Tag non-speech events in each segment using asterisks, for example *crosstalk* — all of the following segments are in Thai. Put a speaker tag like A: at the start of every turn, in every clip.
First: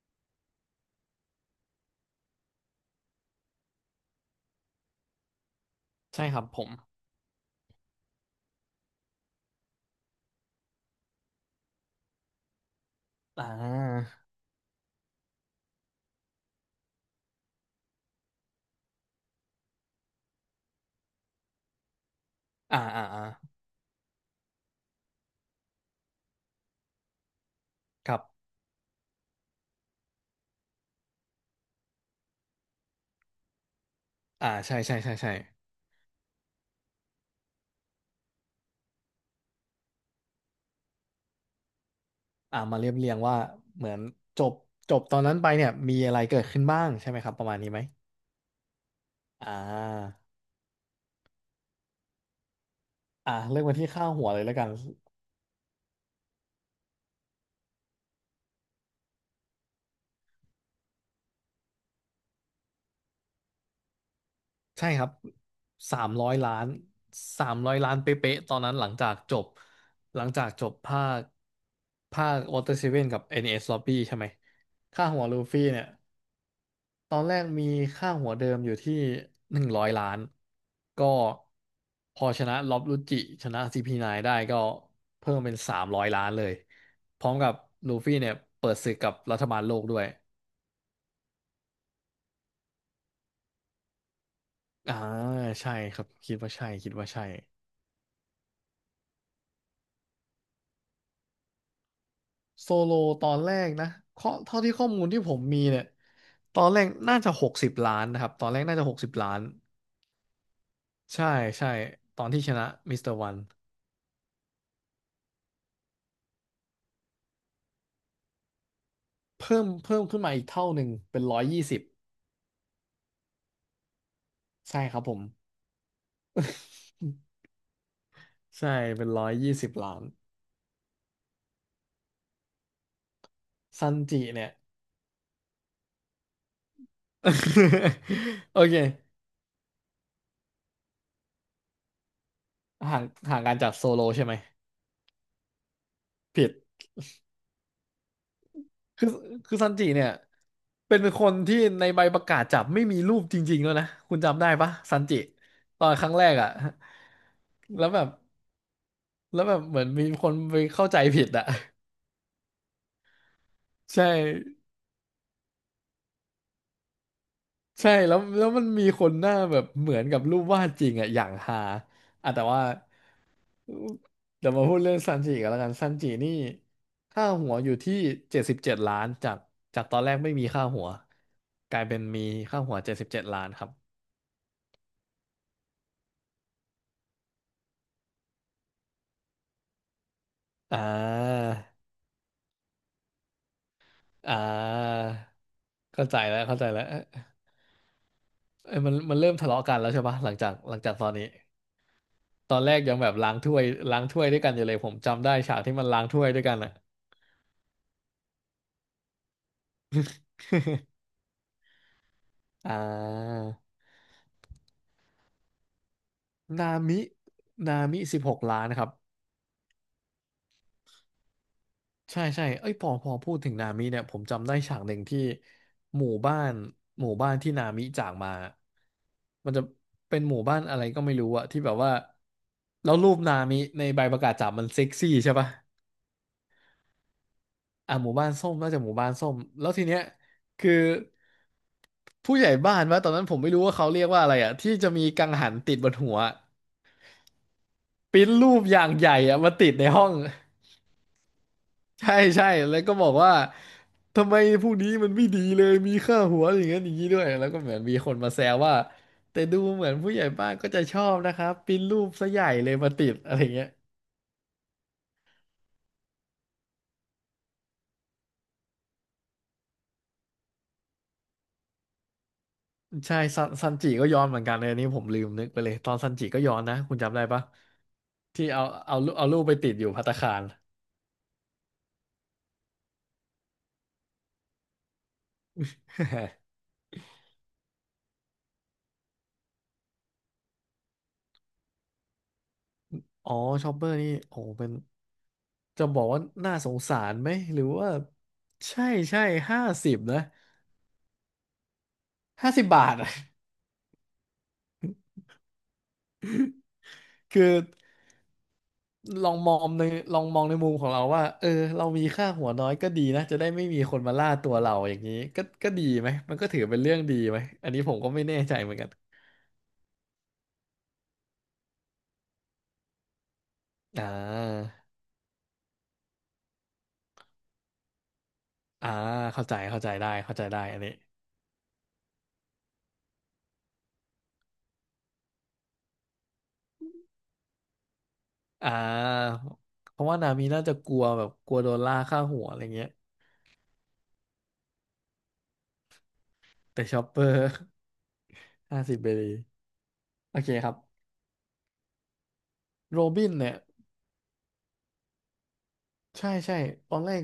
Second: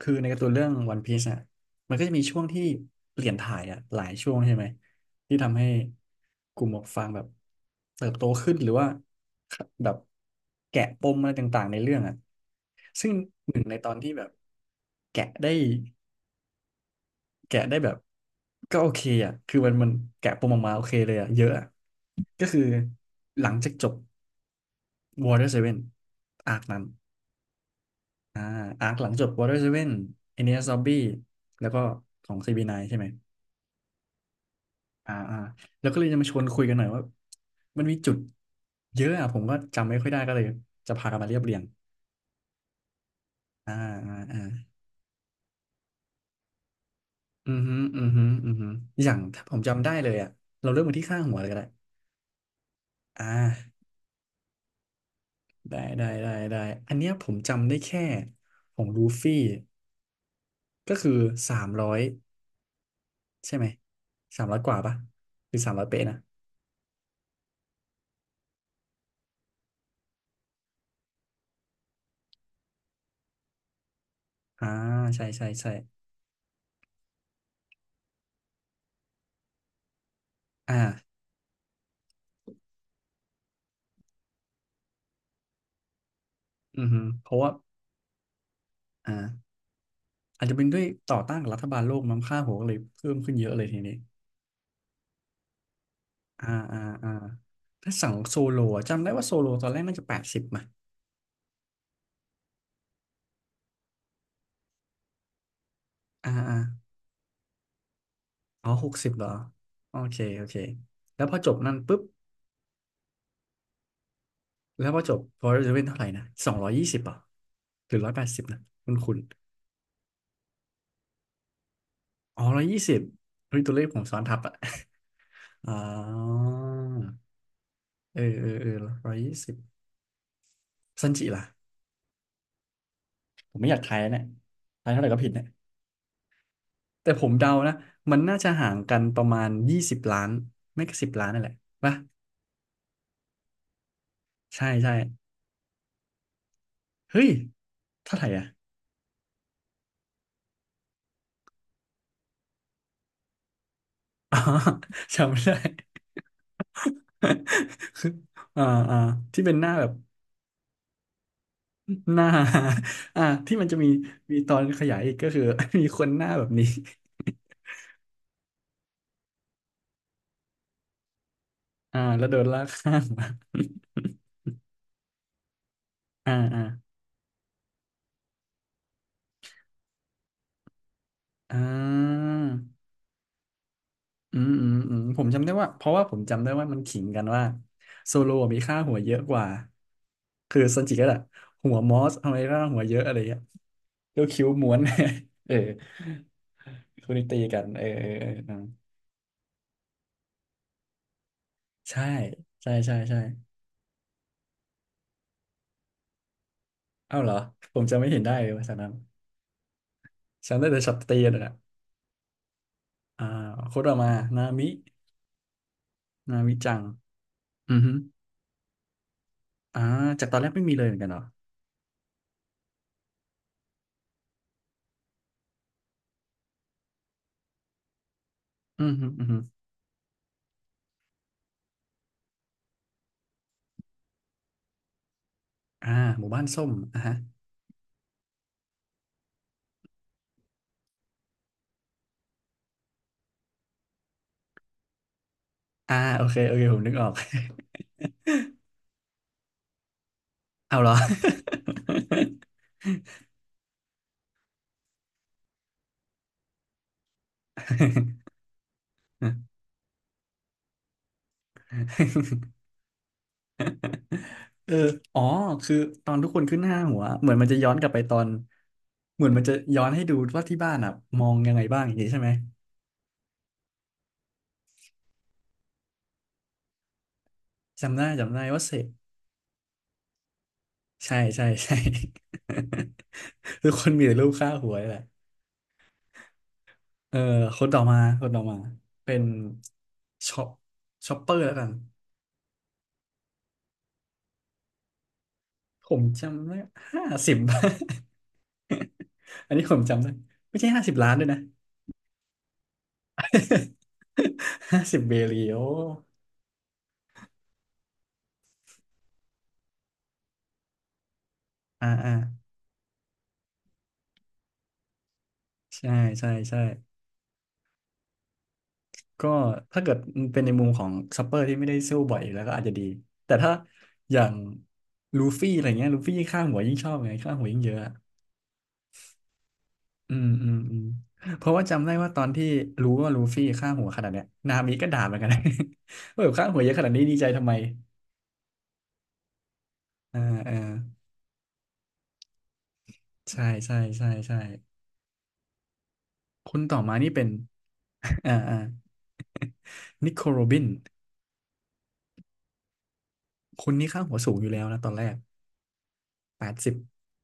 A: คือในการ์ตูนเรื่องวันพีซอ่ะมันก็จะมีช่วงที่เปลี่ยนถ่ายอ่ะหลายช่วงใช่ไหมที่ทำให้
B: ใช่ครับ
A: ก
B: ผ
A: ลุ่ม
B: ม
A: หมวกฟางแบบเติบโตขึ้นหรือว่าแบบแกะปมอะไรต่างๆในเรื่องอ่ะซึ่ง
B: อ่
A: หนึ่งในตอน
B: า
A: ที่แบบแกะได้แกะได้แบบก็โอเคอ่ะคือมันแกะปมออกมาโอเคเลยอ่ะเยอะอะก็คือ
B: อ่าอ่าอ่า
A: หลังจากจบ Water Seven อาร์คนั้น
B: ครับ
A: อ่าอาร์คหลังจบ Water Seven Enies Lobby แล้วก็ของ CB9 ใช่ไหม
B: ใช่ใช่
A: อ่า
B: ใช่ใช่
A: อ่าแล้วก็เลยจะมาชวนคุยกันหน่อยว่ามันมีจุดเยอะอ่ะผมก็จำไม่ค่อยได้ก็เลยจะพากันมาเรียบเรียง
B: มาเรียบเรียงว่า
A: อ่า
B: เหมือน
A: อ่าอ่า
B: จบจบตอนนั้นไปเนี่ยมีอะไรเกิดขึ้นบ้างใช่ไหมครับประ
A: อื
B: มา
A: อ
B: ณนี้
A: ฮึ
B: ไหม
A: อือฮึอือฮึอย่างถ้า
B: อ่
A: ผมจำได้เลย
B: า
A: อ่ะเราเริ่มมาที่ข้างหัวเลยก็ได้อ่
B: เริ่มกัน
A: า
B: ที่ค่าหัวเลยแล้วกัน
A: ได้ได้ได้ได้อันเนี้ยผมจำได้แค่ของลูฟี่ก็คือสามร้อยใช่ไหมสามร้อยกว่า
B: ใช่
A: ปะ
B: ครับ
A: หรือสามร้อย
B: สา
A: เป๊ะ
B: ม
A: นะ
B: ร้อยล้านสามร้อยล้านเป๊ะๆตอนนั้นหลังจากจบภาควอเตอร์เซเว่นกับ NS Lobby ใช่ไหม
A: อ่า
B: ค่าหั
A: ใช่
B: วลู
A: ใช่
B: ฟี่
A: ใช่
B: เนี่ย ตอนแรกมีค่าหัวเดิมอยู่ที่100 ล้านก็
A: อ่า
B: พอชนะล็อบรุจิชนะ CP9 ไนน์ได้ก็เพิ่มเป็นสามร้อยล้านเลย
A: อือฮึ
B: พ
A: เพ
B: ร้อม
A: ราะว่า
B: กับลูฟี่เนี่ยเปิดศึกกับรัฐ
A: อ่า
B: บาลโลกด้วย
A: อาจจะเป็นด้วยต่อต้านกับรัฐบาลโลกมั้งค่าหัวก็เลยเพิ่มขึ้นเยอะเลยทีนี้
B: อ่าใช่ครับคิด
A: อ่า
B: ว่าใช่
A: อ่า
B: คิดว่า
A: อ่า
B: ใช่
A: ถ้าสั่งโซโลอะจำได้ว่าโซโลตอนแรกน่าจะแปดสิบมา
B: โซโลตอนแรกนะเท่าที่ข้อมูลที่ผมมีเนี่ย
A: อ่าอ่า
B: ตอนแรกน่าจะหกสิบล้านนะครับตอนแรก
A: อ๋อ
B: น่าจะ
A: ห
B: ห
A: ก
B: กสิ
A: สิบ
B: บ
A: เหรอ
B: ล้าน
A: โอเคโอเคแล้
B: ใช่
A: วพอจบ
B: ใช่
A: นั่นปุ๊บ
B: ตอนที่ชนะมิสเตอร์วัน
A: แล้วพอจบพอจะเป็นเท่าไหร่นะ220อ่ะหรือ180นะคุณ
B: เพิ่มขึ้นมาอีกเท่าหนึ่งเป็นร้อยยี่สิบ
A: อ๋อร้อยยี่สิบเฮ้ยตัวเลขผมซ้อนทับอ่ะ
B: ใช่ครับผม
A: *laughs* อ๋อเออเออเอ
B: ใช่
A: อ
B: เป็
A: ร้
B: น
A: อย
B: ร้อย
A: ยี่สิ
B: ยี่
A: บ
B: สิบล้าน
A: ซันจิล่ะผมไม่อยาก
B: ซั
A: ทา
B: น
A: ยแล้วเนี่
B: จิ
A: ย
B: เนี่ย
A: ทายเท่าไหร่ก็ผิดเนี่ย แต่ผมเดานะมัน
B: *laughs*
A: น่าจะ
B: โอ
A: ห่า
B: เค
A: งกันประมาณ20 ล้านไม่ก็สิบล้านนั่นแหละป่ะ
B: ห่างห่างกันจากโซโลใช่ไหม
A: ใช่ใช่
B: ผิด
A: เฮ้ยเท่าไหร่อ่ะ
B: คือคือซันจิเนี่ยเป็นคนที่ในใบประกาศจับไม่มีรูปจริงๆแล้วนะคุณ
A: *laughs* อ๋อ
B: จำได้ปะซันจิ
A: จำไม่ได้
B: ตอนครั้งแรกอ่ะ *laughs* แล้ว
A: *laughs*
B: แบ
A: คื
B: บ
A: ออ่าอ่า
B: แล้
A: ที่
B: ว
A: เป็
B: แบ
A: น
B: บ
A: หน้า
B: เหมื
A: แบ
B: อน
A: บ
B: มีคนไปเข้าใจผิดอ่ะ *laughs*
A: หน้า *laughs* อ่าที่มันจะมี
B: ใช่
A: มีตอนขยายอีกก็คือ *laughs* มีคนหน้าแบบนี้
B: ใช่แล้วมันมีคนหน้าแบบเหมือนกับรูปวาดจริงอ่ะอย่างฮา
A: *laughs* อ่าแล้ว
B: อ่ะ
A: โด
B: แต่
A: นลา
B: ว่า
A: กข้างมา
B: เดี๋ยวมาพูดเรื่องซันจิกันแล้วกันซันจิ
A: *laughs*
B: นี่
A: อ่าอ่า
B: ค่าหัวอยู่ที่เจ็ดสิบเจ็ดล้านจากจากตอนแรกไม่มีค่าหัว
A: อ่า
B: กลายเป็นมีค่าหัวเจ็ดสิบเจ็ดล้านครับ
A: อืมอืมอืมผมจำได้ว่าเพราะว่าผมจำได้ว่ามันขิงกันว่าโซโลมีค่าหัวเยอะกว่าคือ
B: อ่
A: ซันจิก็แหละ
B: า
A: หัวมอสทำไมร่างหัวเยอะอะไรเงี้ยก็
B: อ่า
A: คิ้วม้วน *laughs* เออ
B: เข้าใจแล้วเข้าใจแล้วเอ้ย
A: คุณีตีกันเออเออเออนะ
B: เอ้ยมันเริ่มทะเลาะกันแล้วใช่ปะหลังจากตอนนี้
A: ใช่
B: ตอน
A: ใช่
B: แรกยั
A: ใช่
B: งแบบ
A: ใช่
B: ล้างถ้วยด้วยกันอยู่เลยผมจำได้ฉากที่มันล้างถ้วยด้วยกันอ่ะ
A: เอ้าเหรอผมจำไม่เห็นได้เลยภาฉะนั้นฉันได้แต่ช็อตตีนั่นแหละ
B: อ่
A: อ่าโค
B: า
A: ตรมานามินามิ
B: นา
A: จัง
B: มิ
A: อื
B: นา
A: อฮึ
B: มิ16 ล้านครับ
A: อ่าจากตอนแรกไม่มีเลยเหมือนกันเหรอ
B: ใช่ใช่เอ้ยพอพูดถึงนามิเนี่ยผมจำได้ฉากหนึ่งที่หมู่บ้านหมู่บ้านที่นามิจากมา
A: อือฮึอือฮึ
B: มันจะเป็นหมู่บ้านอะไรก็ไม่รู้อะที่แบบว่าแล้วรูปนามิในใบประกาศจับมันเซ็กซี่ใช่ปะ
A: อ่าหมู่บ้านส้มอ่ะฮะ
B: อ่ะหมู่บ้านส้มน่าจะหมู่บ้านส้มแล้วทีเนี้ยคือผู้ใหญ่บ้านวะตอนนั้นผมไม่รู้ว่าเขาเรียกว่าอะไรอะที่จะมีกังหันติดบ
A: อ่า
B: นหัว
A: โอเคโอเคผมนึกออก
B: ปริ้นรูปอย่างใหญ่อะมาติดในห้อง
A: เอาเหรอ
B: ใช่ใช่แล้วก็บอกว่าทำไมพวกนี้มันไม่ดีเลยมีค่าหัวอย่างนั้นอย่างนี้ด้วยแล้วก็เหมือนมีคนมาแซวว่าแต่ดูเหมือนผู้ใหญ่บ้านก็จะชอบนะครับปิ้นรูปซะให
A: *laughs*
B: ญ่เลยมาติดอะไรเงี้ย
A: เอออ๋อคือตอนทุกคนขึ้นห้าหัว เหมือนมันจะย้อนกลับไปตอนเหมือนมันจะย้อนให้ดูว่าที่บ้านอ่ะมองยังไงบ้างอย่างนี้ใช่ไหม
B: ใช่ซันจิก็ย้อนเหมือนกันเลยอันนี้ผมลืมนึกไปเลยตอนซันจิก็ย้อนนะคุณจำได้ภั
A: จำได้จำได้
B: ที่เอา
A: ว่าเสก
B: เอารูปเอารูปไปติดอยู่ภัตตาคาร
A: ใช่ใช่ *laughs* ใช่ *laughs* ทุกคนมีแต่รูปค่าหัวนี่แหละ
B: *laughs*
A: เออคนต่อมาคนต่อมาเป็นช็อปช็อปเปอร์แล้วกัน
B: อ๋อชอปเปอร์นี่โอ้เป็นจะ
A: ผ
B: บ
A: ม
B: อกว่า
A: จำ
B: น่า
A: ได้
B: สงสา
A: ห้า
B: รไหม
A: สิบ
B: หรือว่า
A: *laughs*
B: ใช่ใช่
A: อัน
B: ห้า
A: นี้ผม
B: สิบ
A: จำได้
B: นะ
A: ไม่ใช่50 ล้านด้วยนะ
B: 50 บาทอะ
A: *laughs* 50 เบรีโอ
B: *laughs* คือ ลองมองในลองมองในมุมของเราว่าเออเรา
A: อ่า
B: มี
A: อ่า
B: ค่าหัวน้อยก็ดีนะจะได้ไม่มีคนมาล่าตัวเราอย่างนี้ก็ก็ดี
A: ใช่
B: ไหม
A: ใช่
B: มันก็ถื
A: ใช่
B: อเป็นเรื่องดีไหมอันนี้ผมก็ไม่แน่ใจเหมือนกัน
A: ก็ถ้าเกิดเป็นในมุมของซัปเปอร์ที่ไม่ได้สู้บ่อยอยู่แล้วก็อาจจะดีแต่ถ้า
B: อ่
A: อย่าง
B: า
A: ลูฟี่อะไรเงี้ยลูฟี่ยิ่งฆ่าหัวยิ่งชอบไงฆ่าหัวยิ่งเยอะอะ
B: อ่าเข้าใจได้
A: อืม
B: เข้าใจ
A: อืม
B: ได้
A: อื
B: อัน
A: ม
B: นี้
A: เพราะว่าจำได้ว่าตอนที่รู้ว่าลูฟี่ฆ่าหัวขนาดเนี้ยนามิก็ด่าเหมือนกันนะ *laughs* ว่าแบบฆ่าหัวเยอะขนาดนี้ดีใจทำไม
B: อ่าเพราะว่า
A: อ่า
B: นามี
A: อ่า
B: น่าจะกลัวแบบกลัวโดนล่าค่าหัวอะไรเงี้ย
A: ใช่ใช่ใช่ใช่คนต่อ
B: แต่
A: มา
B: ชอป
A: นี่
B: เป
A: เป็น
B: อร์
A: *laughs* อ่าอ่า
B: *laughs* 50 เบรี
A: *laughs* นิโค
B: โอ
A: โร
B: เค
A: บิน
B: ครับโรบินเนี่ย
A: คนนี้ค่าหัวสูงอยู่แล้วนะตอนแรก
B: ใช่
A: แปด
B: ใช่
A: สิบ
B: ตอนแรก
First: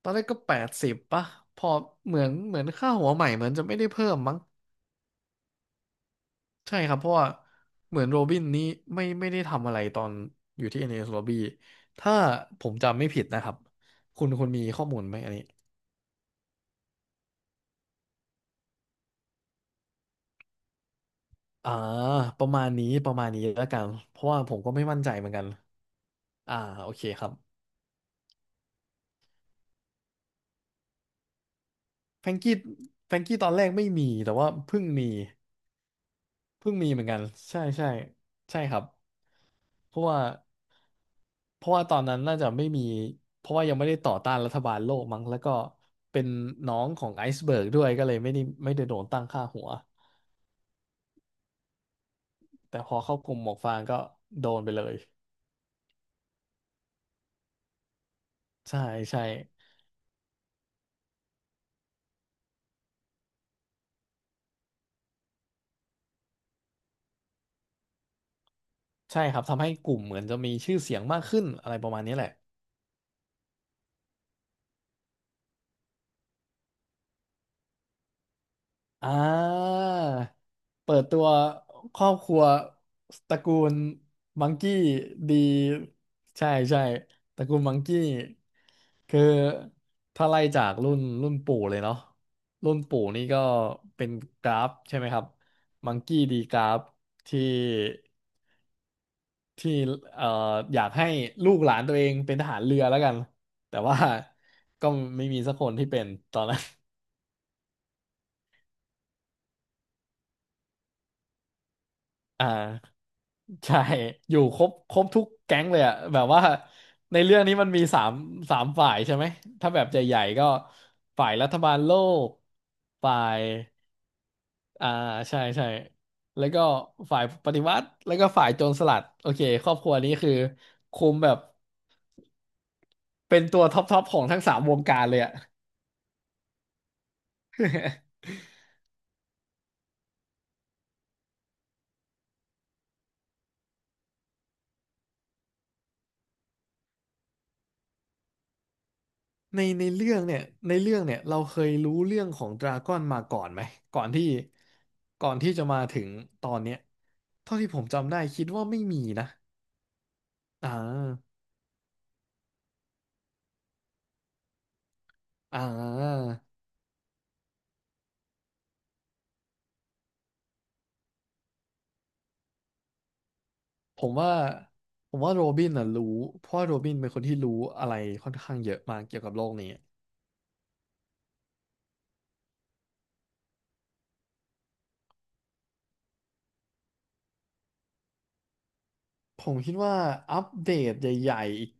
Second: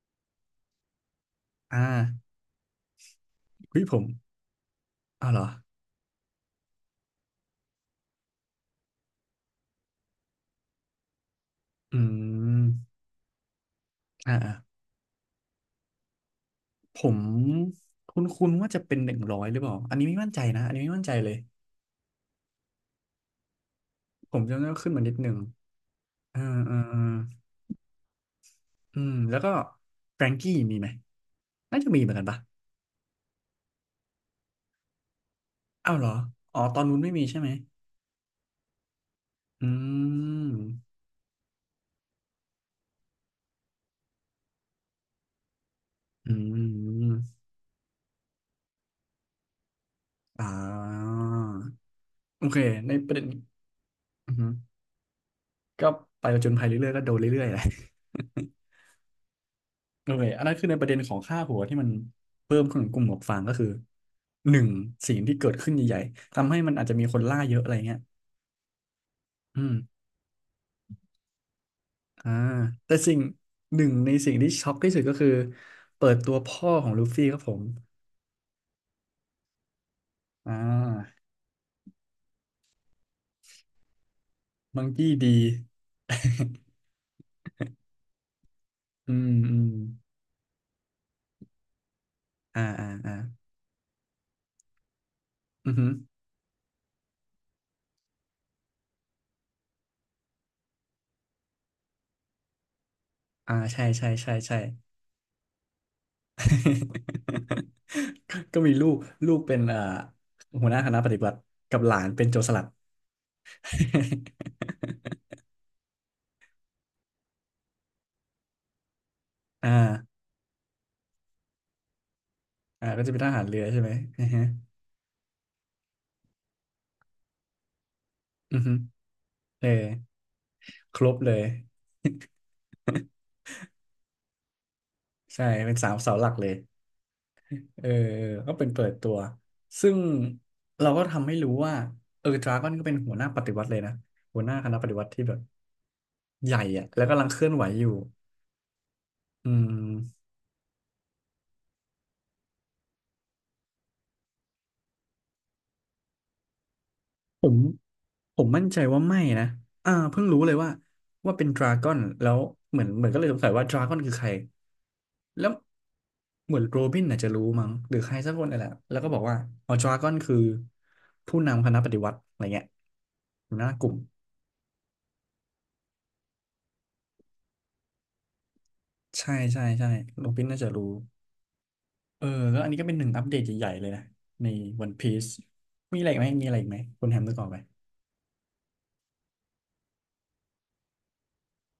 B: ตอนแรกก็80ป่ะพอ
A: อ่า
B: เหมือนค่าหัวใหม่เหมือนจะไม่
A: เฮ้ย
B: ได้
A: ผม
B: เพิ่มมั้ง
A: อ้าวเหรอ
B: ใช่ครับเพราะว่าเหมือนโรบินนี้ไม่ได้ทำอะไรตอนอยู่ที่ NS Lobby
A: อื
B: ถ้าผม
A: ม
B: จำไม่ผิดนะครับคุณ
A: อ่า
B: คุณมีข้
A: ๆ
B: อมูลไหมอันนี้
A: ผมคุ้นๆว่าจะเป็น100หรือเปล่าอันนี้ไม่มั่นใจนะอันนี้ไม่มั่นใจเลย
B: อ่าประมาณนี้ประมาณนี้แล้วกันเพราะ
A: ผ
B: ว่า
A: ม
B: ผ
A: จำ
B: ม
A: ได้
B: ก็
A: ว่า
B: ไม่
A: ขึ้น
B: มั่น
A: มา
B: ใจ
A: นิดห
B: เหมือ
A: นึ่
B: น
A: ง
B: กัน
A: อ่า
B: อ่า
A: อ่า
B: โอ
A: อ่า
B: เคครับ
A: อืมแล้วก็แฟรงกี้มีไหมน่าจะมีเหมือนกัน
B: แฟรง
A: ปะ
B: กี้แฟรงกี้ตอนแรกไม่มีแต่ว่าเพิ่งมี
A: อ้าวเหรออ๋อ
B: เพิ่ง
A: ตอน
B: มี
A: นู้
B: เห
A: น
B: มือน
A: ไม่
B: กัน
A: มีใช่ไหม
B: ใช่ใช่ใช่ครับ
A: อื
B: เพราะว่า
A: ม
B: เพราะว่าตอนนั้นน่าจะไม่มีเพราะว่ายังไม่ได้ต่อต้านรัฐบาลโลกมั้งแล้วก็เป็น
A: อื
B: น้องของไอ
A: ม
B: ซ์เบิร์กด้วยก็เลยไม่ได้โดนตั้งค่าหัว
A: อ่าโอเค
B: แต่พ
A: ใน
B: อ
A: ประ
B: เข้า
A: เด็น
B: กลุ่มหมวกฟางก็
A: อือ
B: โด
A: ฮึ
B: นไปเลย
A: ก็ไปผจญภัยเรื่อยๆก็โดนเรื่อยๆแหละ
B: ใช่ใช่
A: โอเคอันนั้นคือในประเด็นของค่าหัวที่มันเพิ่มขึ้นของกลุ่มหมวกฟางก็คือหนึ่งสิ่งที่เกิดขึ้นใหญ่ๆทำให้มันอาจจะมีคนล่าเยอะอะไรเงี้ย
B: ใช่ครับ
A: อื
B: ทำให้
A: ม
B: กลุ่มเหมือนจะมีชื่อเสียงมากขึ้นอะไรประมาณนี้แห
A: อ่า
B: ละ
A: แต่สิ่งหนึ่งในสิ่งที่ช็อกที่สุดก็คือเปิดตัวพ่อของลูฟี่ครับผม
B: อ่า
A: อ่
B: เปิดตั
A: า
B: วครอบครัวตระกูลมังกี้
A: มังกี้
B: ดี
A: ดี
B: ใช่ใช่ตระกูลมังกี้
A: *laughs* อื
B: คือ
A: มอืม
B: ถ้าไล่จากรุ่นปู่เลยเนาะ
A: อ่า
B: รุ่น
A: อ่า
B: ปู่
A: อ่า
B: นี่ก็เป็นกราฟใช่ไหมครับ
A: อือหือ
B: มังกี้ดีกราฟที่ที่เอ่ออยากให้ลูกหลานตัวเองเป็นทหารเรือแล้วกัน
A: อ่า
B: แต่
A: ใช่
B: ว่า
A: ใช่ใช่ใช่
B: ก็ไม่มีสักคนที่เป็นตอนนั้น
A: *laughs* ก็มีลูกลูกเป็นหัวหน้าคณะปฏิบัติกับหลานเป็นโจ
B: *laughs*
A: ร
B: อ่า
A: สลัด
B: ใช่อยู่ครบคร
A: *laughs*
B: บทุกแก๊งเลยอะแบบว่าในเรื่องนี้มันมีสามฝ่ายใช่ไหม ถ้า
A: อ่า
B: แบบใหญ่ๆก็ฝ่ายรัฐบาลโลก
A: อ่าก็จะ
B: ฝ่า
A: เป็นท
B: ย
A: หารเรือใช่ไหมอือฮึ
B: อ่าใช่ใช่แล้วก็ฝ่ายปฏิวัติ แล้วก็ฝ่าย
A: อื
B: โจ
A: อฮึ
B: รสลัด โอเคค
A: เออ
B: รอบครัวนี้คือ
A: คร
B: คุม
A: บ
B: แบ
A: เล
B: บ
A: ย
B: เป็นตัวท็อปของทั้งสามวงการเลยอะ
A: ใช่เป็นสามเสาหลักเลยเออ
B: *laughs*
A: ก็เป็นเปิดตัวซึ่งเราก็ทำให้รู้ว่าเออดราก้อนก็เป็นหัวหน้าปฏิวัติเลยนะหัวหน้าคณะปฏิวัติที่แบบใหญ่อะแล้วกำลังเคลื่อนไหวอยู่อื
B: ในเรื่อง
A: ม
B: เนี่ยในเรื่องเนี่ยเราเคยรู้เรื่องของดราก้อนมาก่อนไหมก่อนที่ก่อนที่จะมาถึงตอนเนี้ย
A: ผ
B: เท่า
A: ม
B: ที่ผมจำได้
A: ผ
B: คิด
A: ม
B: ว่า
A: มั่นใจ
B: ไม่มี
A: ว่าไม่
B: นะ
A: นะอ่าเพิ่งรู้เลย
B: อ่
A: ว่า
B: า
A: เป็นดราก้อนแล้วเหมือนก็เลยสงสัยว่าดราก้อนคือใคร แล้ว
B: อ่า
A: เหมือนโรบินอาจจะรู้มั้งหรือใครสักคนอะ่แหละแล้วก็บอกว่าอ๋อดราก้อนคือผู้นำคณะปฏิวัติอะไรเงี้ยหัวหน้ากลุ่ม
B: ผมว่าผมว่าโรบินน่ะรู้เพราะว่าโรบินเป็นคนที่รู้อะไรค่อนข้างเยอะมากเกี่ยว
A: ใช่
B: กับโลก
A: ใช่
B: นี้
A: ใช่โรบินน่าจะรู้เออแล้วอันนี้ก็เป็นหนึ่งอัปเดตใหญ่ๆเลยนะในวันพีซมีอะไรอีกไหมมีอะไรอีกไหมคุณแฮมนึกออกไหม
B: ผมคิดว่าอัปเดตใหญ่ๆอีก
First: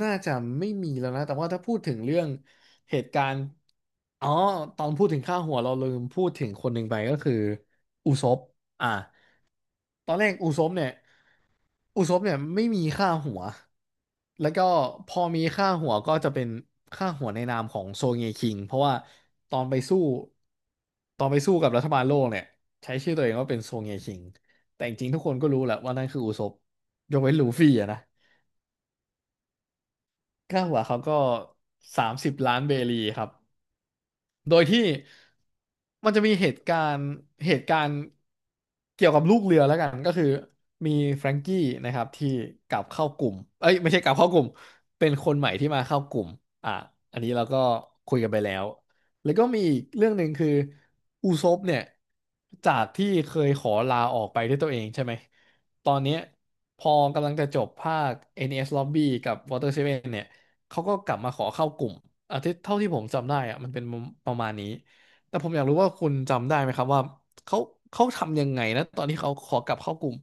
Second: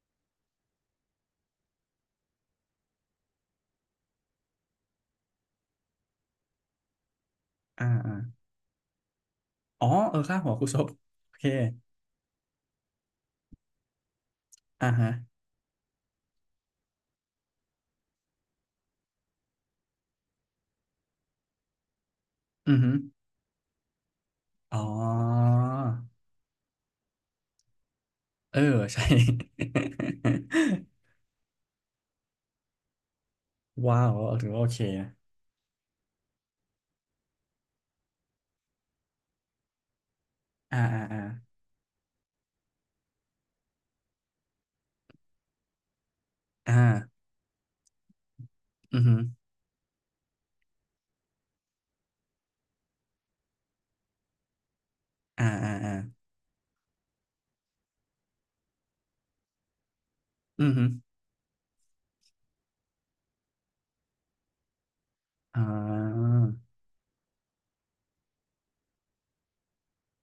B: น่าจะไม่มีแล้วนะแต่ว่าถ้าพูดถึงเรื่องเหตุการณ์อ๋อตอนพูดถึงค่าหัวเราลืมพูดถึงคนหนึ่งไปก็คือ
A: อ่า
B: อุ
A: อ่า
B: ซบอ่ะ
A: อ๋อ
B: ตอ
A: เอ
B: น
A: อ
B: แรก
A: ค่าหั
B: อุ
A: ว
B: ซ
A: คุ
B: บ
A: ซบ
B: เนี่ย
A: โอเค
B: อุซบเนี่ยไม่มีค่าหัวแล้วก็
A: อ่าฮะ
B: พอมีค่าหัวก็จะเป็นค่าหัวในนามของโซเงคิงเพราะว่าตอนไปสู้ตอนไปสู้กับรัฐบาลโลกเนี่ย
A: อือฮึ
B: ใช้ชื่อตัวเองว่าเป็นโซเงคิง
A: อ๋
B: แต่จริงๆทุกคนก็
A: อ
B: รู้แหละว่านั่นคืออุซบยกเว้นลูฟี่อะนะ
A: เออใช่
B: ค่าหัวเขาก็30,000,000 เบรีครับ
A: *laughs* ว้าวเออถือ
B: โด
A: ว่า
B: ย
A: โอเค
B: ที่
A: นะ
B: มันจะมีเหตุการณ์เกี่ยวกับลูกเรือแล้วกันก็คือ
A: อ่า
B: มี
A: อ่าอ่า
B: แฟรงกี้นะครับที่กลับเข้ากลุ่มเอ้ยไม่ใช่กลับเข้ากลุ่ม เป็นคนใหม่ที่มาเข้ากลุ่มอ่ะ
A: อ่
B: อัน
A: า
B: นี้เราก็คุยกันไปแล้ว
A: อือฮึ
B: แล้วก็มีอีกเรื่องหนึ่งคืออูซบเนี่ยจากที่เคยขอลาออกไปด้วยตัวเองใช่ไหม
A: อ่าอ่า
B: ต
A: อ่า
B: อนเนี้ยพอกำลังจะจบภาค NES Lobby กับ Water Seven เนี่ย
A: อือ
B: เขา
A: ฮึ
B: ก็กลับมาขอเข้ากลุ่มอ่ะที่เท่าที่ผมจำได้อะมันเป็นประมาณนี้แต่ผมอ
A: อ่
B: ยากรู้ว่าคุณ
A: า
B: จำได้ไหมครับว่าเขาเขาทำยังไงนะตอนที่เขาขอกลับเข้ากลุ่ม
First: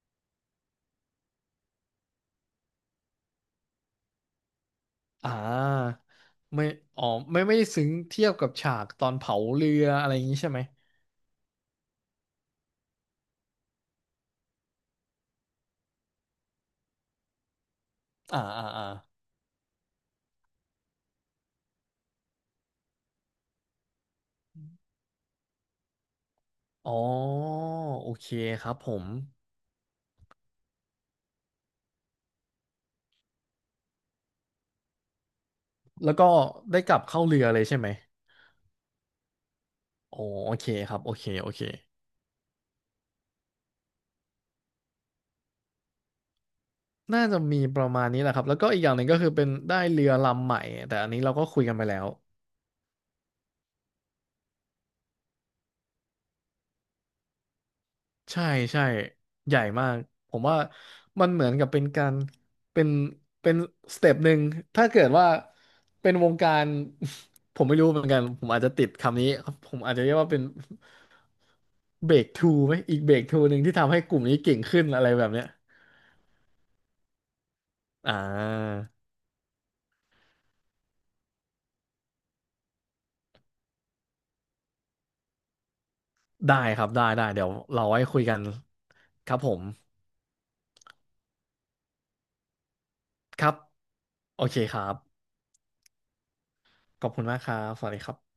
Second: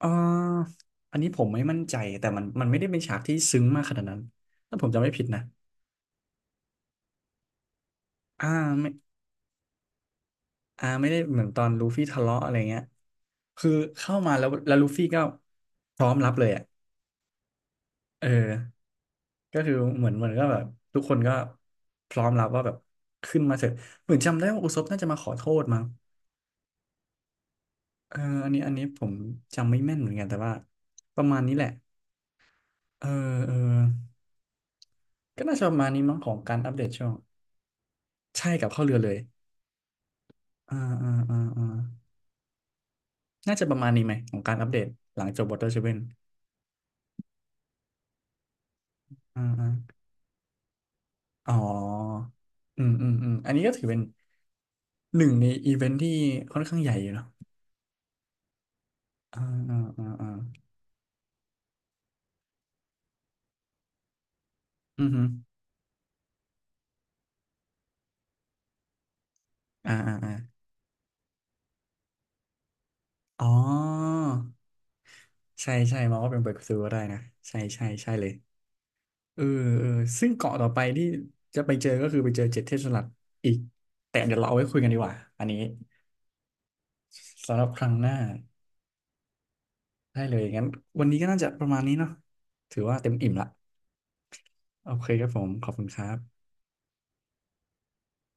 A: อ่าอันนี้ผมไม่มั่นใจแต่มันไม่ได้เป็นฉากที่ซึ้งมากขนาดนั้นถ้าผมจำไม่ผิด
B: อ่
A: นะ
B: าไม่อ๋อไม่ได้ซึ้งเทียบ
A: อ่า
B: กับฉาก
A: ไม่
B: ตอนเผาเรืออะไรอย่างนี้ใช่ไหม
A: อ่าไม่ได้เหมือนตอนลูฟี่ทะเลาะอะไรเงี้ยคือเข้ามาแล้วลูฟี่ก็พร้อมรับเลยอ่ะเออ
B: อ่าอ่าอ่า
A: ก็คือเหมือนก็แบบทุกคนก็พร้อมรับว่าแบบขึ้นมาเถอะเหมือนจำได้ว่าอุซบน่าจะมาขอโทษมั้ง
B: อ๋อโอ
A: เออ
B: เค
A: อันนี้
B: ค
A: อั
B: รั
A: น
B: บ
A: นี้
B: ผ
A: ผ
B: ม
A: มจำไม่แม่นเหมือนกันแต่ว่าประมาณนี้แหละเออเออก็น่าจะประมาณนี้
B: แล้ว
A: มั้ง
B: ก็
A: ของการอัป
B: ได้
A: เดต
B: กลับ
A: ช่วง
B: เข้าเรือเลยใช่ไหม
A: ใช่กับเข้าวเรือเลย
B: อ๋อโอเค
A: อ่า
B: ครับ
A: อ่า
B: โอเค
A: อ่า
B: โอเค
A: อ่าน่าจะประมาณนี้ไหมของการอัปเดตหลังจบ Water Seven
B: น่าจะมีประมาณนี้แหละครับแล้วก็อีกอย่างหนึ่งก็คือ
A: อ่า
B: เป็น
A: อ่า
B: ได้เรือลำใหม่แต่อันนี้เราก็
A: อ๋อ
B: คุยกันไปแล้ว
A: อืมอืมอืมอันนี้ก็ถือเป็นหนึ่งในอีเวนท์ที่ค่อนข้างใหญ่อยู่เนาะ
B: ใช่ใช่
A: อ่า
B: ใหญ่
A: อ่า
B: มาก
A: อ่าอ่า
B: ผมว่ามันเหมือนกับเป็นการเป็นเป็นสเต็ปหนึ่งถ้าเกิ
A: อืม
B: ด
A: อฮึ
B: ว่าเป็นวงการ *laughs* ผมไม่รู้เหมือนกันผมอาจจะติดคำนี้ผม
A: อ่า
B: อาจจะเรี
A: อ่า
B: ยกว่า
A: อ่า
B: เป็นเบรกทูไหมอีกเบรกทู
A: อ๋อ
B: หนึ่งที่ทำให้กลุ่มนี้เก่งขึ้นอะไรแบบเนี้ย
A: ใช่ใช่มองว่าเป็น breakthrough ก็ได้นะใช่ใช่ใช่
B: อ่
A: เลย
B: า
A: เออเออซึ่งเกาะต่อไปที่จะไปเจอก็คือไปเจอเจ็ดเทศสลัดอีกแต่เดี๋ยวเราเอาไว้คุยกันดีกว่าอันนี้
B: ได้ครับได้เดี๋ยว
A: สำหรับค
B: เรา
A: รั้ง
B: ไว้
A: หน้า
B: คุยกันครับผม
A: ได้เลยงั้นวันนี้ก็น่าจะประมาณนี้เนาะถือว่าเต็มอิ่ม
B: ค
A: ละ
B: รับโอเคค
A: โอ
B: รับ
A: เคครับผมขอบคุณครับ
B: ขอบคุณมากครับสวัสดีครับ